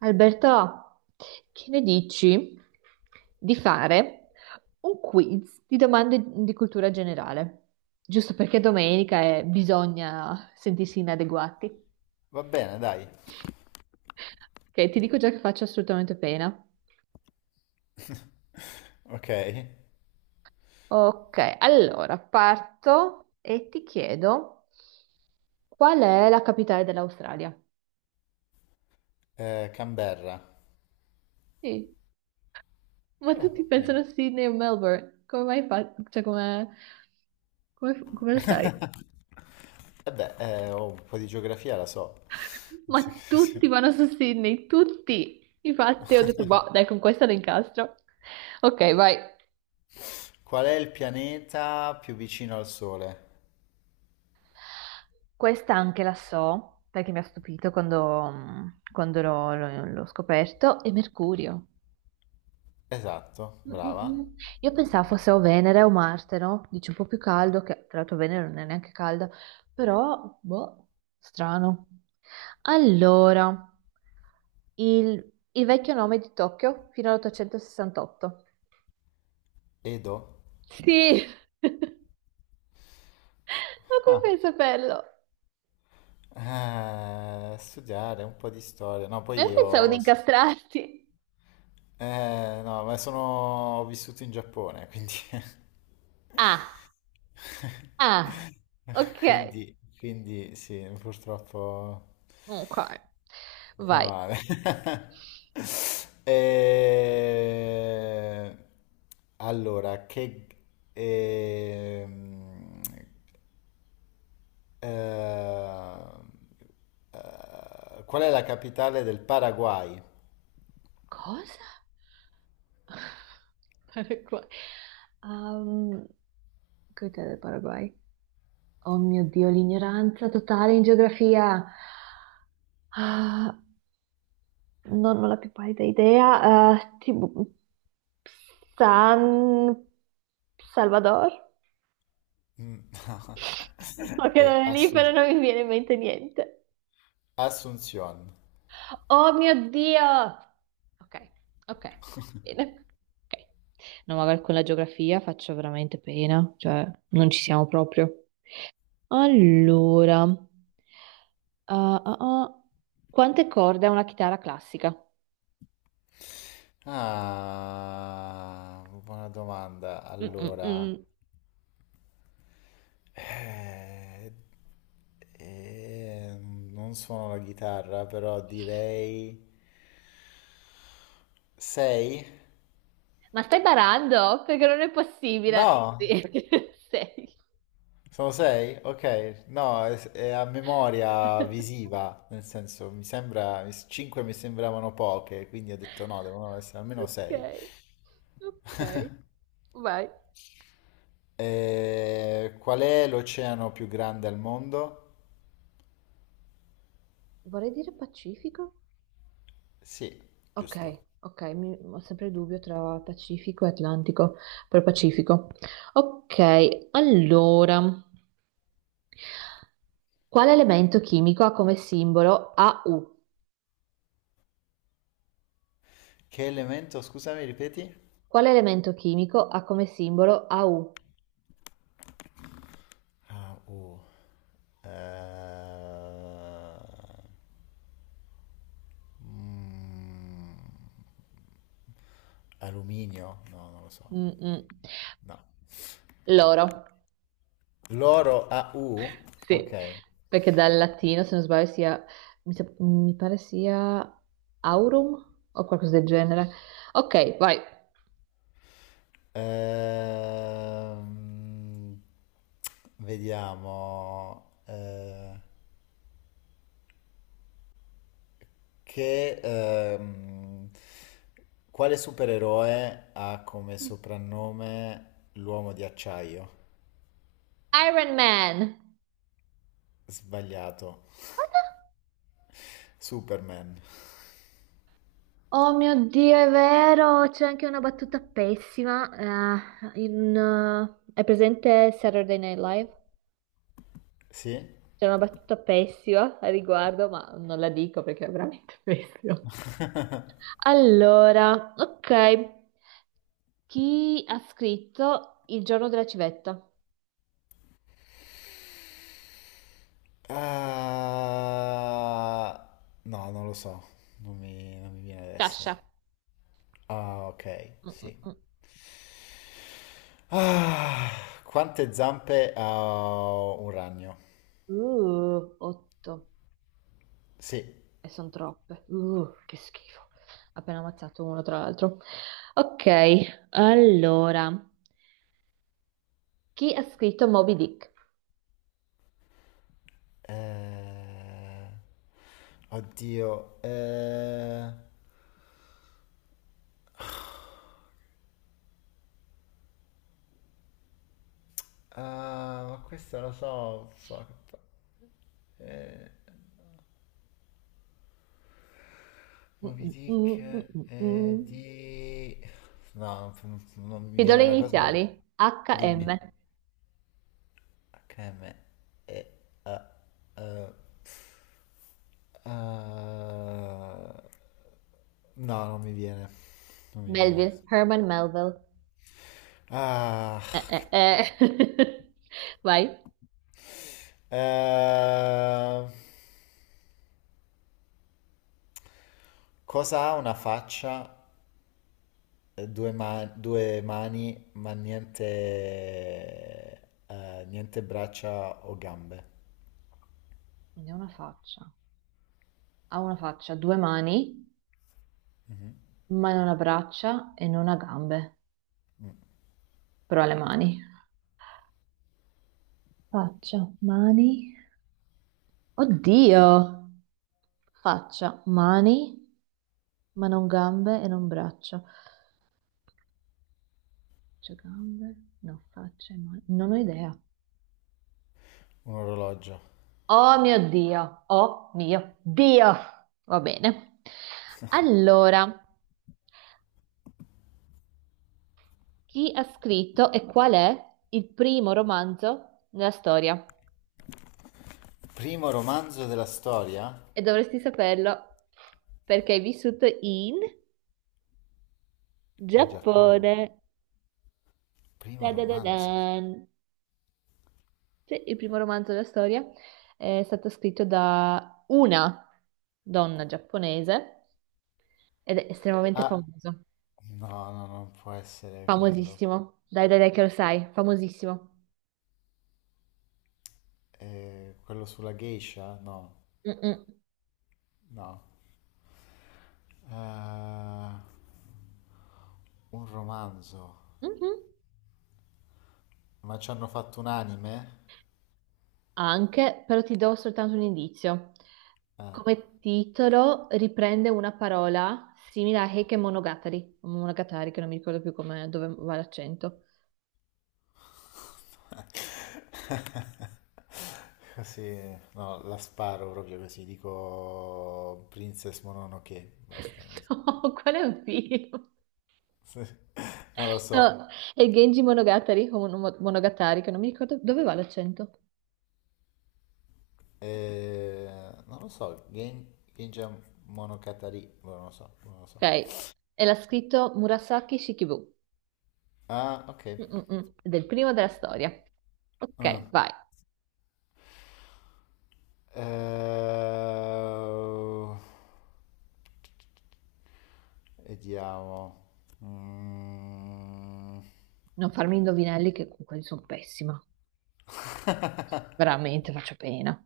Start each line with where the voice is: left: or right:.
right: Alberto, che ne dici di fare un quiz di domande di cultura generale? Giusto perché domenica e bisogna sentirsi inadeguati.
left: Va bene, dai.
right: Ok, ti dico già che faccio assolutamente pena.
left: Ok.
right: Ok, allora parto e ti chiedo qual è la capitale dell'Australia?
left: Canberra.
right: Sì, ma
left: Ah, va
right: tutti pensano
left: bene.
right: a Sydney o Melbourne. Come mai fa? Cioè, come lo sai?
left: Eh beh, oh, un po' di geografia la so.
right: Ma tutti vanno su Sydney, tutti. Infatti ho detto, boh, dai, con questa lo incastro. Ok, vai.
left: Qual è il pianeta più vicino al Sole?
right: Questa anche la so, perché mi ha stupito quando l'ho scoperto, è Mercurio.
left: Esatto,
right: Mm, mm,
left: brava.
right: mm. Io pensavo fosse o Venere o Marte, no? Dice un po' più caldo, che tra l'altro Venere non è neanche calda, però, boh, strano. Allora, il vecchio nome di Tokyo fino all'868.
left: Edo.
right: Sì, ma come
left: Ah,
right: fai a saperlo?
left: studiare un po' di storia. No,
right: Ma
left: poi
right: io pensavo di
left: io...
right: incastrarti.
left: No, ma sono... ho vissuto in Giappone, quindi...
right: Ah, ah, ok,
left: Quindi sì, purtroppo...
right: ok, vai.
left: Cavale. Eh, Allora, ehm, eh, qual è la capitale del Paraguay?
right: Cosa? Paraguay. Um, Cos'è del Paraguay? Oh mio Dio, l'ignoranza totale in geografia. Ah, non ho la più pallida idea. Ah, tipo, San Salvador?
left: Mm.
right: Ma che
left: È
right: non è lì, però non mi viene in mente niente.
left: Asunción.
right: Oh mio Dio! Ok, ok, bene. Ok. No, magari con la geografia faccio veramente pena, cioè non ci siamo proprio. Allora, ah, ah. quante corde ha una chitarra classica?
left: Ah, buona domanda.
right: Mm, mm,
left: Allora,
right: mm.
left: eh, non suono la chitarra, però direi... Sei?
right: Ma stai barando? Perché non è possibile. Sì.
left: No,
right: Sei.
left: sono sei? Ok, no, è a memoria visiva, nel senso mi sembra, 5 mi sembravano poche, quindi ho detto no, devono essere almeno
right: Ok,
left: sei.
right: ok, vai.
left: Qual è l'oceano più grande al mondo?
right: Vorrei dire Pacifico?
left: Sì,
right: Ok,
left: giusto.
right: ok, ho sempre il dubbio tra Pacifico e Atlantico, per Pacifico. Ok, allora, quale elemento chimico ha come simbolo AU?
left: Che elemento, scusami, ripeti?
right: Quale elemento chimico ha come simbolo AU?
left: Ah. Eh, mm, Alluminio? No, non lo so.
right: Mm-mm.
left: No.
right: L'oro,
left: Loro AU?
right: sì,
left: Ok.
right: perché dal latino, se non sbaglio, mi pare sia aurum o qualcosa del genere. Ok, vai.
left: Ehm, Vediamo. Che, ehm, Quale supereroe ha come soprannome l'uomo di acciaio?
right: Iron Man!
left: Sbagliato. Superman.
right: Oh mio Dio, è vero, c'è anche una battuta pessima. È presente Saturday Night Live?
left: Sì?
right: C'è una battuta pessima a riguardo, ma non la dico perché è veramente pessima. Allora, ok, chi ha scritto Il giorno della civetta?
left: Ah, no, non lo so. Non mi viene adesso.
right: Sciascia.
left: Ah, ok,
right: Mm, mm,
left: sì.
right: mm.
left: Ah, quante zampe ha un ragno?
right: Otto,
left: Sì.
right: e sono troppe. Che schifo. Appena ammazzato uno tra l'altro. Ok, allora. Chi ha scritto Moby Dick?
left: Eh, oddio. Ah, ma questo lo so. Fuck. Eh,
right: Mm,
left: Moby
right: mm,
left: Dick
right: mm, mm, mm, mm.
left: di... No, non mi
right: Ti do
left: viene
right: le
left: una cosa.
right: iniziali. HM.
left: Dimmi. HM e eh, eh, no, non mi viene. Non mi viene.
right: Melville. Herman Melville.
left: Ah, che-
right: Eh. Vai.
left: eh, cosa ha una faccia, due, due mani, ma niente braccia o gambe?
right: Ne ha una faccia. Ha una faccia, due mani,
left: Mhm.
right: ma non ha braccia e non ha gambe, però ha le mani. Faccia, mani. Oddio! Faccia, mani, ma non gambe e non braccia. Faccia, gambe, no, faccia e mani. Non ho idea.
left: Un orologio.
right: Oh mio Dio, oh mio Dio. Va bene. Allora, chi ha scritto e qual è il primo romanzo nella storia?
left: Primo romanzo della storia?
right: E dovresti saperlo perché hai vissuto in
left: In Giappone.
right: Giappone.
left: Primo romanzo.
right: Ta-da-da-dan. Sì, il primo romanzo della storia è stato scritto da una donna giapponese ed è estremamente
left: Ah,
right: famoso.
left: no, no, non può essere quello.
right: Famosissimo. Dai, dai, dai, che lo sai. Famosissimo.
left: Quello sulla geisha? No,
right: Mm-mm.
left: no. Eh, un romanzo.
right: Mhm.
left: Ma ci hanno fatto un anime?
right: Anche, però ti do soltanto un indizio.
left: Eh,
right: Come titolo riprende una parola simile a Heike Monogatari, o Monogatari che non mi ricordo più come, dove va l'accento.
left: Così, no, la sparo proprio così. Dico Princess Mononoke. Basta, non so.
right: No, qual è un film?
left: Non lo so.
right: No, è Genji Monogatari, o Monogatari che non mi ricordo dove va l'accento.
left: Non lo so. Genja Monogatari. Boh, non lo so, non lo
right: Ok,
left: so.
right: e l'ha scritto Murasaki Shikibu,
left: Ah, ok.
right: mm-mm-mm, del primo della storia.
left: Ah.
right: Ok, vai,
left: Eh, Vediamo. Mm.
right: non farmi indovinelli che con quelli sono pessima, veramente faccio pena.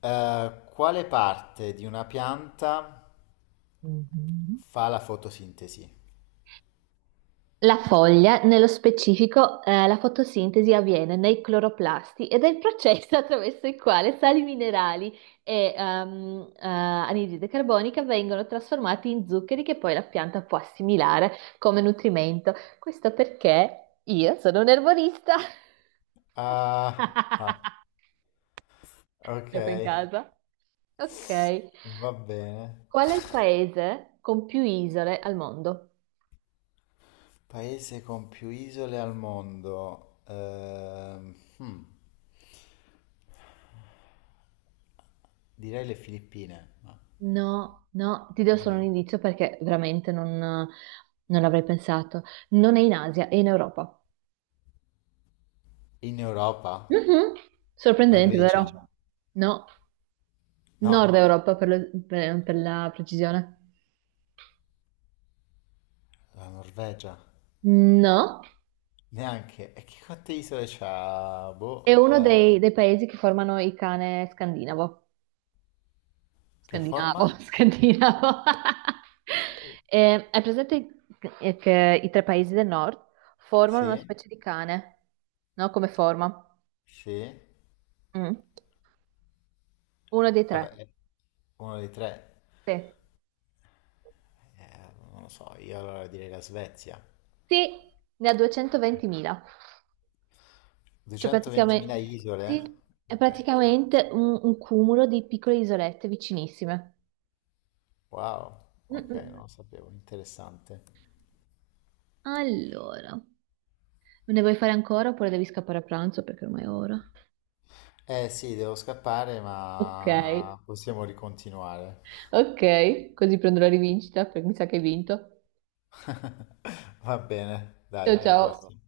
left: Quale parte di una pianta
right: Mhm.
left: fa la fotosintesi?
right: La foglia, nello specifico, la fotosintesi avviene nei cloroplasti ed è il processo attraverso il quale sali minerali e anidride carbonica vengono trasformati in zuccheri che poi la pianta può assimilare come nutrimento. Questo perché io sono un erborista.
left: Ah, ah, ok.
right: Gioco in casa. Ok.
left: Va bene.
right: Qual è il paese con più isole al mondo?
left: Paese con più isole al mondo. Direi le Filippine. Ma
right: No, no, ti do solo un
left: no.
right: indizio perché veramente non l'avrei pensato. Non è in Asia, è in Europa.
left: In Europa?
right: Mhm.
left: La
right: Sorprendente,
left: Grecia?
right: Norvegia, vero? No, nord no.
left: No,
right: Europa per la precisione.
left: la Norvegia.
right: No,
left: Neanche. E che quante isole c'ha?
right: è
left: Boh.
right: uno dei paesi che formano il cane scandinavo.
left: Che
right: Scandinavo,
left: forma?
right: scandinavo. Hai presente che i tre paesi del nord formano una
left: Sì,
right: specie di cane, no? Come forma?
left: sì,
right: Mm. Uno dei
left: vabbè,
right: tre.
left: è uno dei tre.
right: Sì,
left: Non lo so, io allora direi la Svezia.
right: sì, ne ha 220.000, cioè
left: 220.000
right: praticamente,
left: isole?
right: sì, è
left: Ok,
right: praticamente un cumulo di piccole isolette vicinissime.
left: wow,
right: Mm,
left: ok,
right: mm.
left: non lo sapevo, interessante.
right: Allora, ne vuoi fare ancora oppure devi scappare a pranzo perché ormai è ora?
left: Eh sì, devo scappare,
right: Ok,
left: ma possiamo ricontinuare.
right: ok, così prendo la rivincita perché mi sa che hai vinto.
left: Va bene, dai,
right: Ciao
left: alla
right: ciao.
left: prossima.